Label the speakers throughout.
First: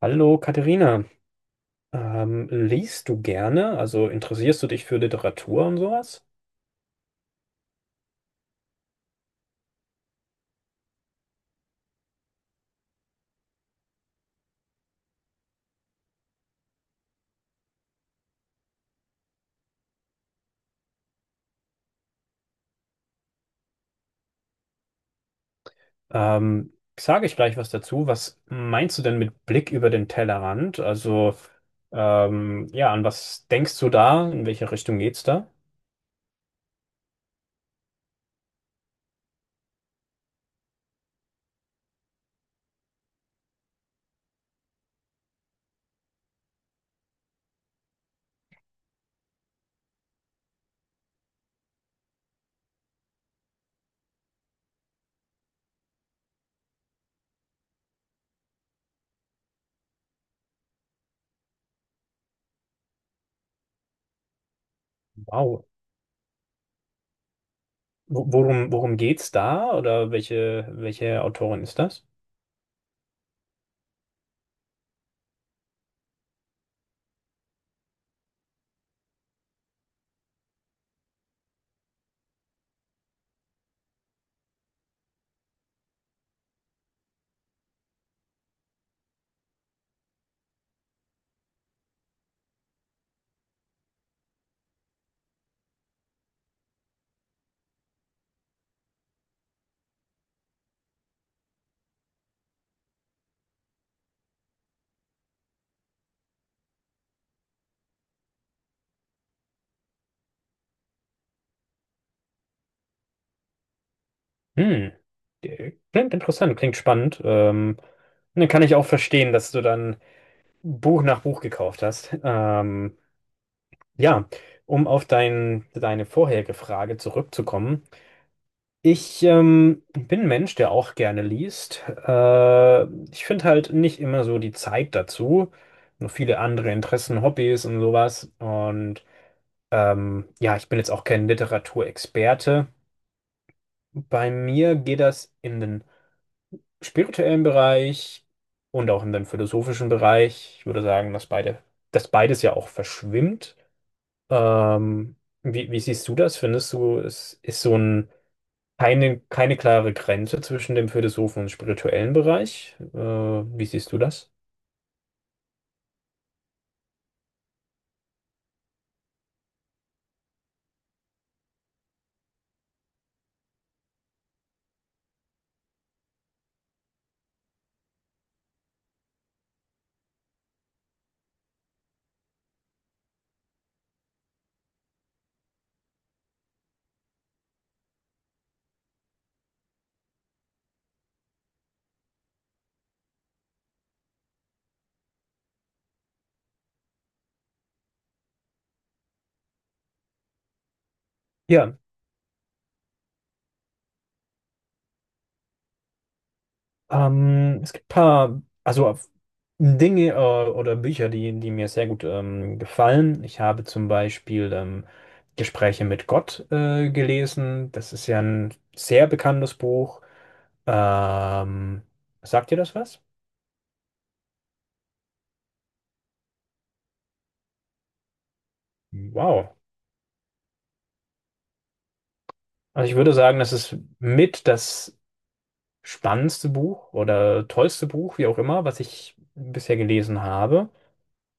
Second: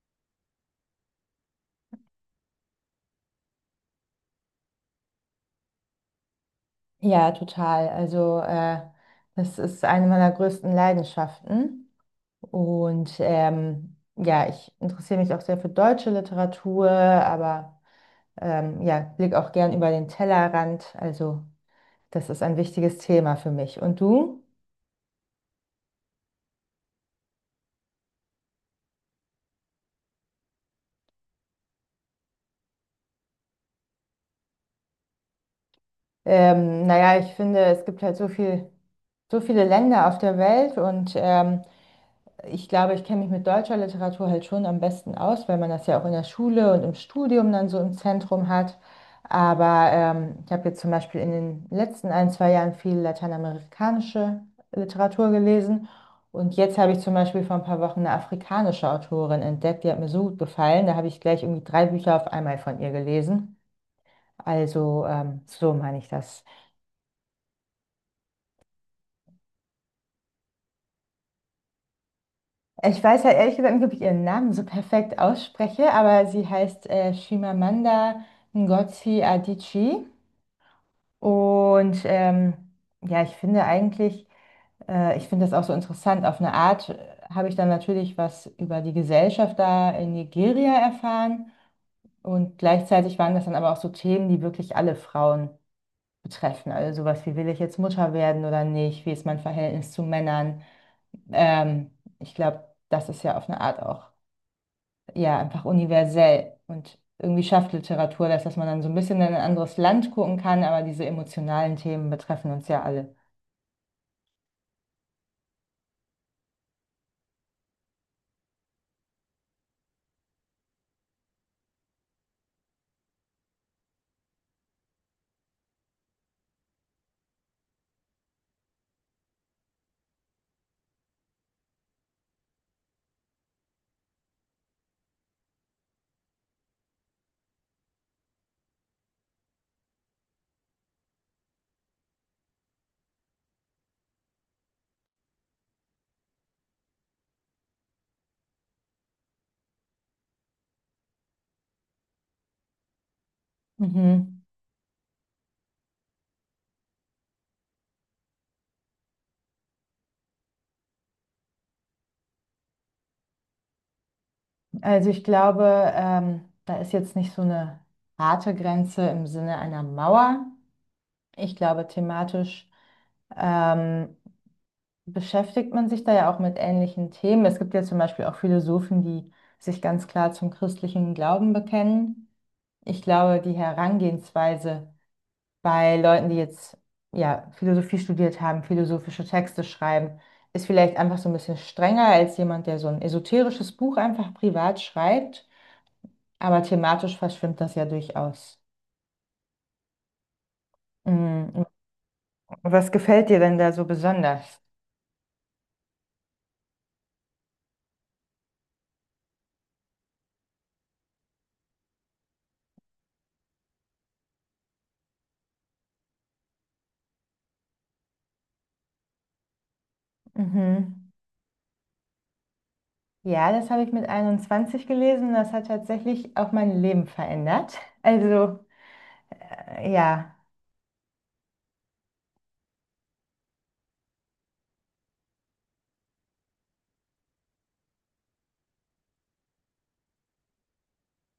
Speaker 1: Hallo Katharina, liest du gerne? Also interessierst du dich für Literatur und sowas?
Speaker 2: Ja, total. Das ist eine meiner größten Leidenschaften. Ja, ich interessiere mich auch sehr für deutsche Literatur, aber ja, blicke auch gern über den Tellerrand. Also das ist ein wichtiges Thema für mich. Und du?
Speaker 1: Ähm, Sage ich gleich was dazu. Was meinst du denn mit Blick über den Tellerrand? Also ja, an was denkst du da? In welche Richtung geht's da?
Speaker 2: Naja, ich finde, es gibt halt so viel, so viele Länder auf der Welt und ich glaube, ich kenne mich mit deutscher Literatur halt schon am besten aus, weil man das ja auch in der Schule und im Studium dann so im Zentrum hat. Aber ich habe jetzt zum Beispiel in den letzten ein, zwei Jahren viel lateinamerikanische Literatur gelesen. Und jetzt habe ich zum Beispiel vor ein paar Wochen eine afrikanische Autorin entdeckt, die hat mir so gut gefallen. Da habe ich gleich irgendwie drei Bücher auf einmal von ihr gelesen.
Speaker 1: Wow.
Speaker 2: So meine ich das.
Speaker 1: Worum geht's da? Oder welche Autorin ist das?
Speaker 2: Ich weiß halt ehrlich gesagt nicht, ob ich ihren Namen so perfekt ausspreche, aber sie heißt Chimamanda Ngozi Adichie. Und ähm, ja, ich finde eigentlich, ich finde das auch so interessant. Auf eine Art habe ich dann natürlich was über die Gesellschaft da in Nigeria erfahren. Und gleichzeitig waren das dann aber auch so Themen, die wirklich alle Frauen betreffen. Also sowas wie, will ich jetzt Mutter werden oder nicht? Wie ist mein Verhältnis zu Männern? Ähm, Ich glaube, das ist ja auf eine Art auch ja, einfach universell. Und irgendwie schafft Literatur das, dass man dann so ein bisschen in ein anderes Land gucken kann, aber diese emotionalen Themen betreffen uns ja alle.
Speaker 1: Hm. Klingt interessant, klingt spannend. Dann kann ich auch verstehen, dass du dann Buch nach Buch gekauft hast. Ja, um auf deine vorherige Frage zurückzukommen. Ich bin ein Mensch, der auch gerne liest. Ich finde halt nicht immer so die Zeit dazu. Nur viele andere Interessen, Hobbys und sowas. Und ja, ich bin jetzt auch kein Literaturexperte. Bei mir geht das in den spirituellen Bereich und auch in den philosophischen Bereich. Ich würde sagen, dass beides ja auch verschwimmt.
Speaker 2: Mhm.
Speaker 1: Ähm, wie siehst du das? Findest du, es ist so ein, keine, keine klare Grenze zwischen dem Philosophen und spirituellen Bereich? Wie siehst du das?
Speaker 2: Also ich glaube, da ist jetzt nicht so eine harte Grenze im Sinne einer Mauer. Ich glaube, thematisch ähm, beschäftigt man sich da ja auch mit ähnlichen Themen. Es gibt ja zum Beispiel auch Philosophen, die sich ganz klar zum christlichen Glauben bekennen. Ich glaube, die Herangehensweise bei Leuten, die jetzt ja Philosophie studiert haben, philosophische Texte schreiben, ist vielleicht einfach so ein bisschen strenger als jemand, der so ein esoterisches Buch einfach privat schreibt. Aber thematisch verschwimmt das ja durchaus. Mhm.
Speaker 1: Ja,
Speaker 2: Was gefällt dir denn da so besonders?
Speaker 1: es gibt ein paar, also Dinge oder Bücher, die mir sehr gut gefallen. Ich habe zum Beispiel Gespräche mit Gott gelesen. Das ist ja ein sehr bekanntes Buch.
Speaker 2: Mhm.
Speaker 1: Ähm, Sagt dir das was?
Speaker 2: Ja, das habe ich mit 21 gelesen. Das hat tatsächlich auch mein Leben verändert. Also,
Speaker 1: Wow.
Speaker 2: äh, ja,
Speaker 1: Also ich würde sagen, das ist mit das spannendste Buch oder tollste Buch, wie auch immer, was ich bisher gelesen habe.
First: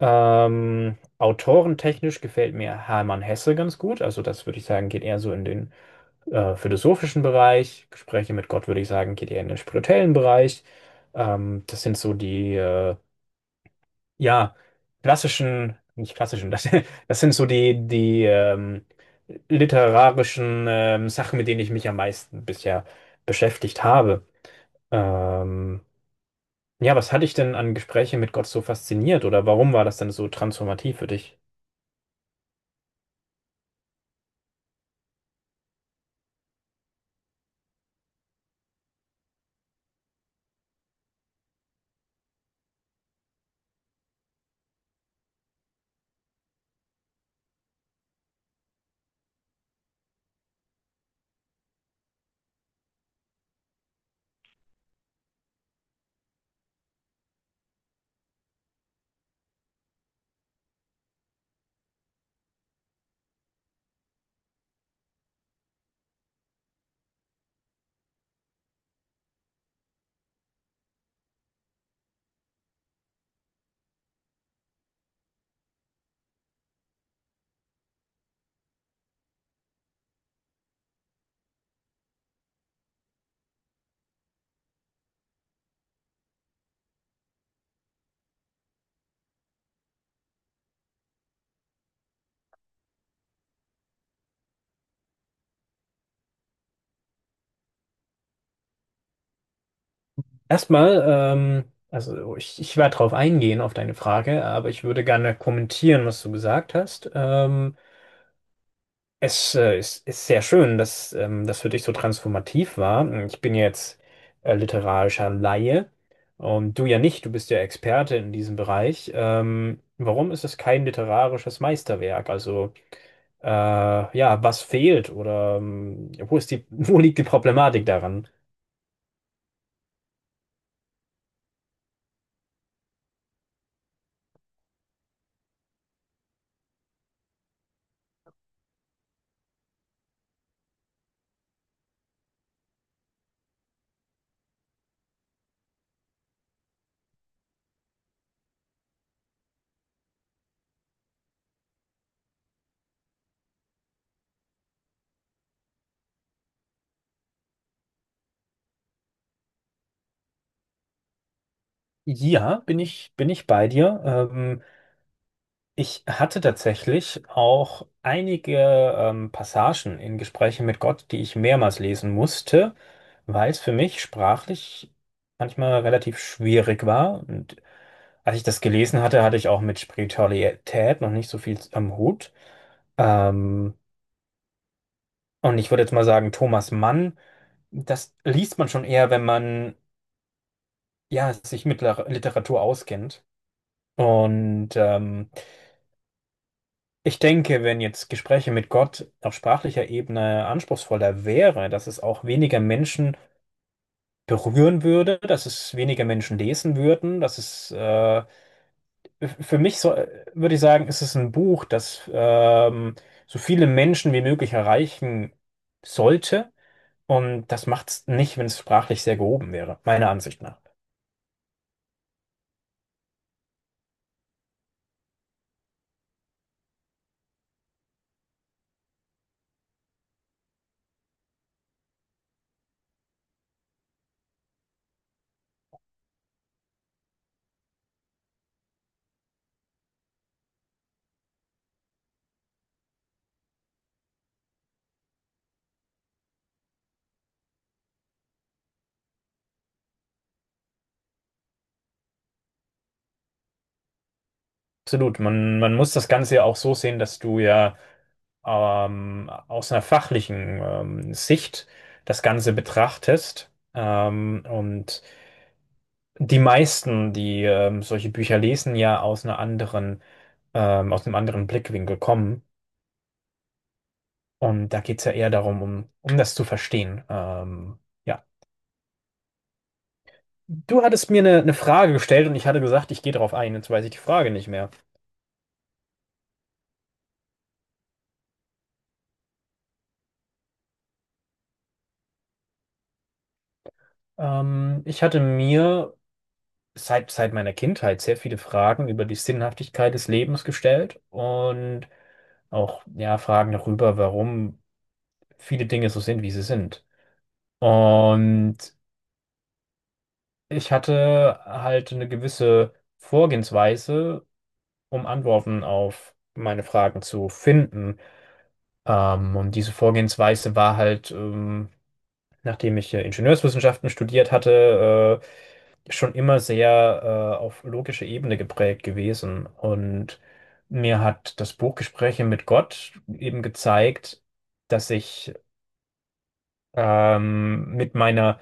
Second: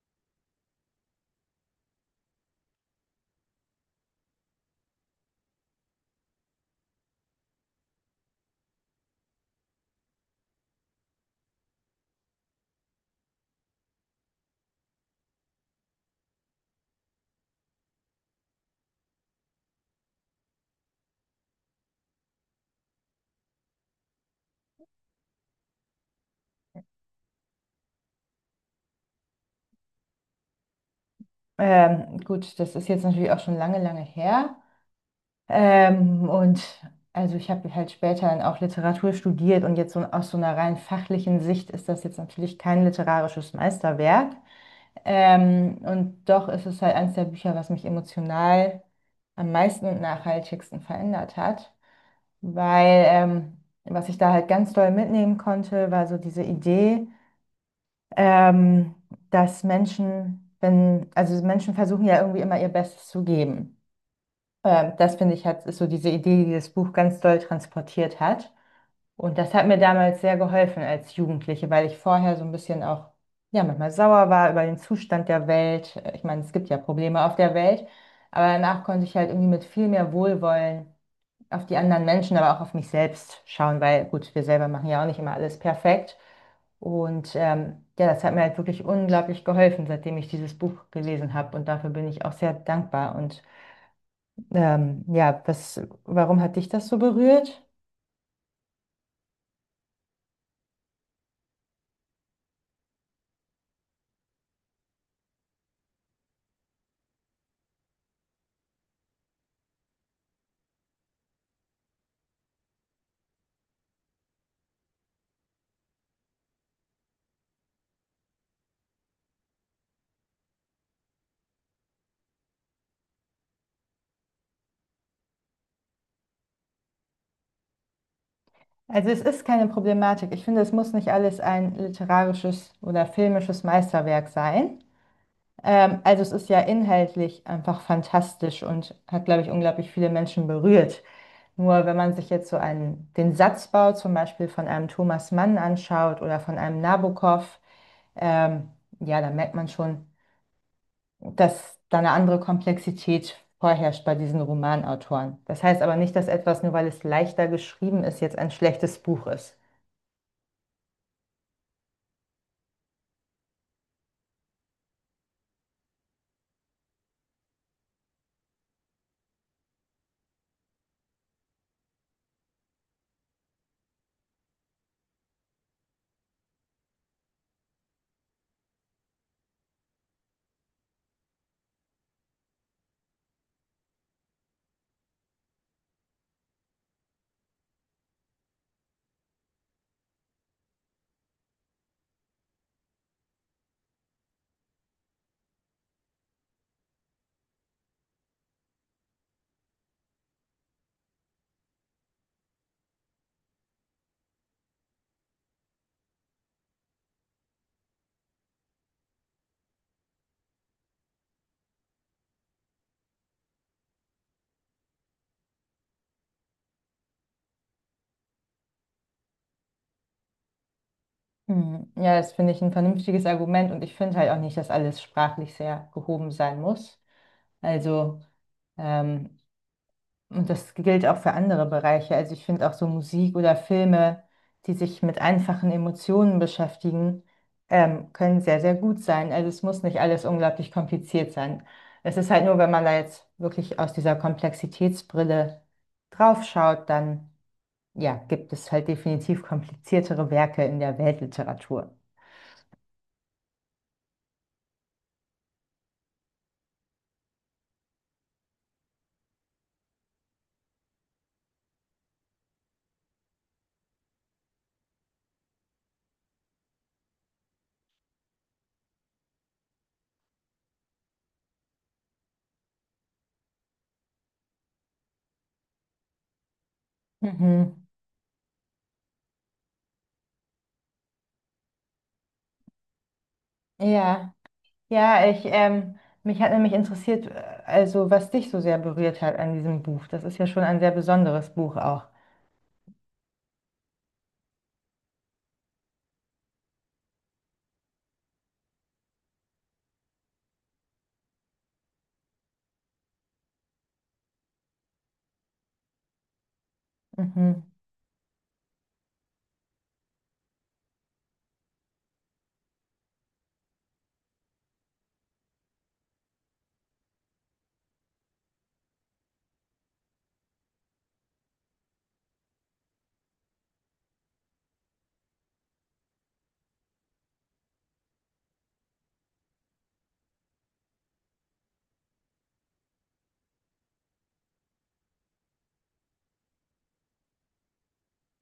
Speaker 1: Autorentechnisch gefällt mir Hermann Hesse ganz gut. Also das würde ich sagen, geht eher so in den philosophischen Bereich. Gespräche mit Gott würde ich sagen, geht eher in den spirituellen Bereich. Das sind so ja, klassischen, nicht klassischen, das, das sind so die literarischen Sachen, mit denen ich mich am meisten bisher beschäftigt habe. Ähm, ja, was hat dich denn an Gesprächen mit Gott so fasziniert oder warum war das denn so transformativ für dich?
Speaker 2: gut, das ist jetzt natürlich auch schon lange, lange her. Und also ich habe halt später dann auch Literatur studiert und jetzt so aus so einer rein fachlichen Sicht ist das jetzt natürlich kein literarisches Meisterwerk. Und doch ist es halt eines der Bücher, was mich emotional am meisten und nachhaltigsten verändert hat, weil was ich da halt ganz doll mitnehmen konnte, war so diese Idee, ähm, dass Menschen, wenn, also Menschen versuchen ja irgendwie immer ihr Bestes zu geben. Das finde ich halt ist so diese Idee, die das Buch ganz doll transportiert hat. Und das hat mir damals sehr geholfen als Jugendliche, weil ich vorher so ein bisschen auch, ja, manchmal sauer war über den Zustand der Welt. Ich meine, es gibt ja Probleme auf der Welt, aber danach konnte ich halt irgendwie mit viel mehr Wohlwollen auf die anderen Menschen, aber auch auf mich selbst schauen, weil gut, wir selber machen ja auch nicht immer alles perfekt. Und ja, das hat mir halt wirklich unglaublich geholfen, seitdem ich dieses Buch gelesen habe. Und dafür bin ich auch sehr dankbar. Und ja, was, warum hat dich das so berührt?
Speaker 1: Erstmal, ich werde darauf eingehen, auf deine Frage, aber ich würde gerne kommentieren, was du gesagt hast. Ist sehr schön, dass das für dich so transformativ war. Ich bin ja jetzt literarischer Laie und du ja nicht, du bist ja Experte in diesem Bereich. Warum ist es kein literarisches Meisterwerk? Also äh, ja, was fehlt oder wo ist die, wo liegt die Problematik daran?
Speaker 2: Also es ist keine Problematik. Ich finde, es muss nicht alles ein literarisches oder filmisches Meisterwerk sein. Also es ist ja inhaltlich einfach fantastisch und hat, glaube ich, unglaublich viele Menschen berührt. Nur wenn man sich jetzt so einen, den Satzbau zum Beispiel von einem Thomas Mann anschaut oder von einem Nabokov, ähm, ja, dann merkt man schon, dass da eine andere Komplexität vorherrscht bei diesen Romanautoren. Das heißt aber nicht, dass etwas, nur weil es leichter geschrieben ist, jetzt ein schlechtes Buch ist.
Speaker 1: Ja, bin ich bei dir. Ich hatte tatsächlich auch einige Passagen in Gesprächen mit Gott, die ich mehrmals lesen musste, weil es für mich sprachlich manchmal relativ schwierig war. Und als ich das gelesen hatte, hatte ich auch mit Spiritualität noch nicht so viel am Hut. Ähm, und ich würde jetzt mal sagen, Thomas Mann das liest man schon eher, wenn man ja, sich mit Literatur auskennt. Und ich denke, wenn jetzt Gespräche mit Gott auf sprachlicher Ebene anspruchsvoller wäre, dass es auch weniger Menschen berühren würde, dass es weniger Menschen lesen würden, dass es für mich so, würde ich sagen, ist es ein Buch, das so viele Menschen wie möglich erreichen sollte. Und das macht es nicht, wenn es sprachlich sehr gehoben wäre, meiner Ansicht nach.
Speaker 2: Hm. Ja, das finde ich ein vernünftiges Argument und ich finde halt auch nicht, dass alles sprachlich sehr gehoben sein muss. Also ähm, Und das gilt auch für andere Bereiche. Also ich finde auch so Musik oder Filme, die sich mit einfachen Emotionen beschäftigen, können sehr, sehr gut sein. Also es muss nicht alles unglaublich kompliziert sein. Es ist halt nur, wenn man da jetzt wirklich aus dieser Komplexitätsbrille draufschaut, dann ja, gibt es halt definitiv kompliziertere Werke in der Weltliteratur.
Speaker 1: Absolut. Man muss das Ganze ja auch so sehen, dass du ja aus einer fachlichen Sicht das Ganze betrachtest. Und die meisten, die solche Bücher lesen, ja aus einer anderen, aus einem anderen Blickwinkel kommen. Und da geht es ja eher darum, um das zu verstehen.
Speaker 2: Mhm.
Speaker 1: Ja. Du hattest mir eine Frage gestellt und ich hatte gesagt, ich gehe darauf ein. Jetzt weiß ich die Frage
Speaker 2: Ja.
Speaker 1: nicht mehr.
Speaker 2: Ja, ich, ähm, Mich hat nämlich interessiert, also was dich so sehr berührt hat an diesem Buch. Das ist ja schon ein sehr besonderes Buch auch.
Speaker 1: Ich hatte mir seit meiner Kindheit sehr viele Fragen über die Sinnhaftigkeit des Lebens gestellt und auch ja, Fragen darüber, warum viele Dinge so sind, wie sie sind.
Speaker 2: Mhm,
Speaker 1: Und ich hatte halt eine gewisse Vorgehensweise, um Antworten auf meine Fragen zu finden. Und diese Vorgehensweise war halt, nachdem ich Ingenieurswissenschaften studiert hatte, schon immer sehr auf logische Ebene geprägt gewesen. Und mir hat das Buch Gespräche mit Gott eben gezeigt, dass ich mit meiner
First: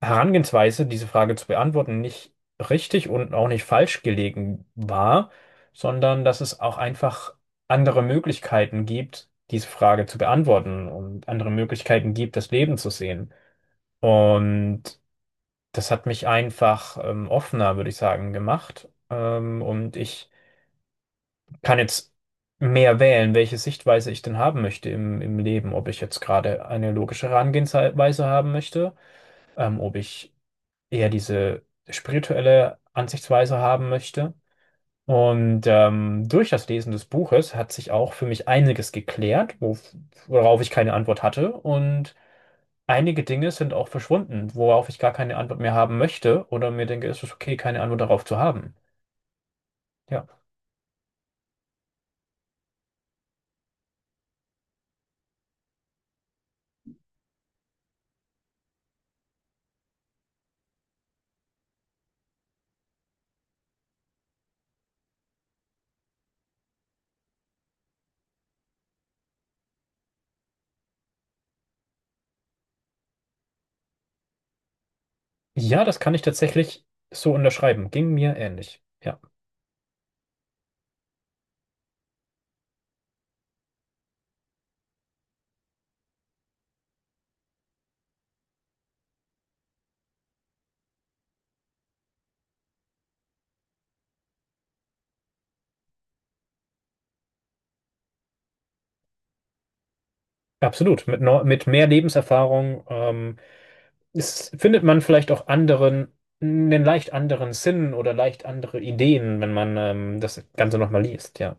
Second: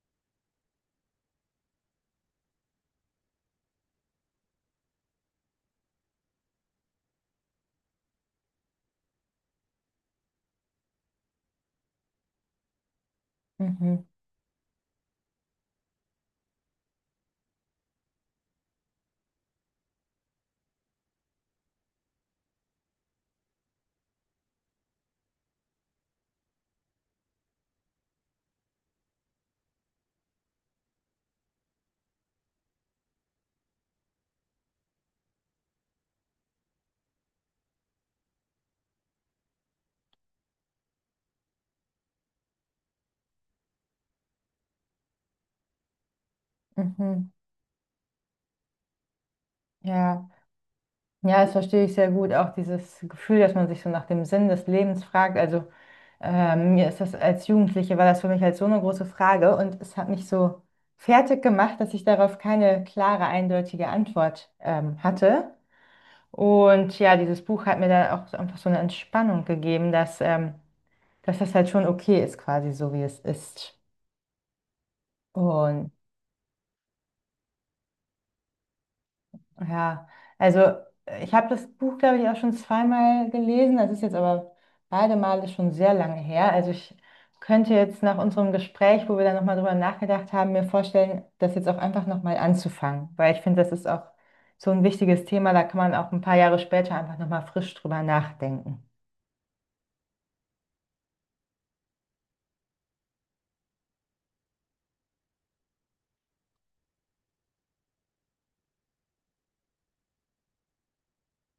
Speaker 1: Herangehensweise, diese Frage zu beantworten, nicht richtig und auch nicht falsch gelegen war, sondern dass es auch einfach andere Möglichkeiten gibt, diese Frage zu beantworten und andere Möglichkeiten gibt, das Leben zu sehen.
Speaker 2: mhm,
Speaker 1: Und das hat mich einfach offener, würde ich sagen, gemacht. Und ich kann jetzt mehr wählen, welche Sichtweise ich denn haben möchte im Leben. Ob ich jetzt gerade eine logische Herangehensweise haben möchte, ob ich eher diese spirituelle Ansichtsweise haben möchte. Und durch das Lesen des Buches hat sich auch für mich einiges geklärt, worauf ich keine Antwort hatte. Und einige Dinge sind auch verschwunden, worauf ich gar keine Antwort mehr haben möchte oder mir denke, es
Speaker 2: mhm.
Speaker 1: ist okay, keine Antwort darauf zu haben. Ja.
Speaker 2: Ja. Ja, das verstehe ich sehr gut. Auch dieses Gefühl, dass man sich so nach dem Sinn des Lebens fragt. Mir ist das als Jugendliche war das für mich halt so eine große Frage und es hat mich so fertig gemacht, dass ich darauf keine klare, eindeutige Antwort hatte. Und ja, dieses Buch hat mir dann auch so einfach so eine Entspannung gegeben, dass das halt schon okay ist, quasi so wie es ist.
Speaker 1: Ja,
Speaker 2: Und
Speaker 1: das kann ich tatsächlich so unterschreiben. Ging mir ähnlich. Ja,
Speaker 2: ja, also ich habe das Buch, glaube ich, auch schon zweimal gelesen. Das ist jetzt aber beide Male schon sehr lange her. Also ich könnte jetzt nach unserem Gespräch, wo wir dann nochmal drüber nachgedacht haben, mir vorstellen, das jetzt auch einfach nochmal anzufangen, weil ich finde, das ist auch so ein wichtiges Thema, da kann man auch ein paar Jahre später einfach nochmal frisch drüber nachdenken.
Speaker 1: absolut. Mit mehr Lebenserfahrung findet man vielleicht auch anderen, einen leicht anderen Sinn oder leicht andere Ideen, wenn man das Ganze nochmal liest. Ja.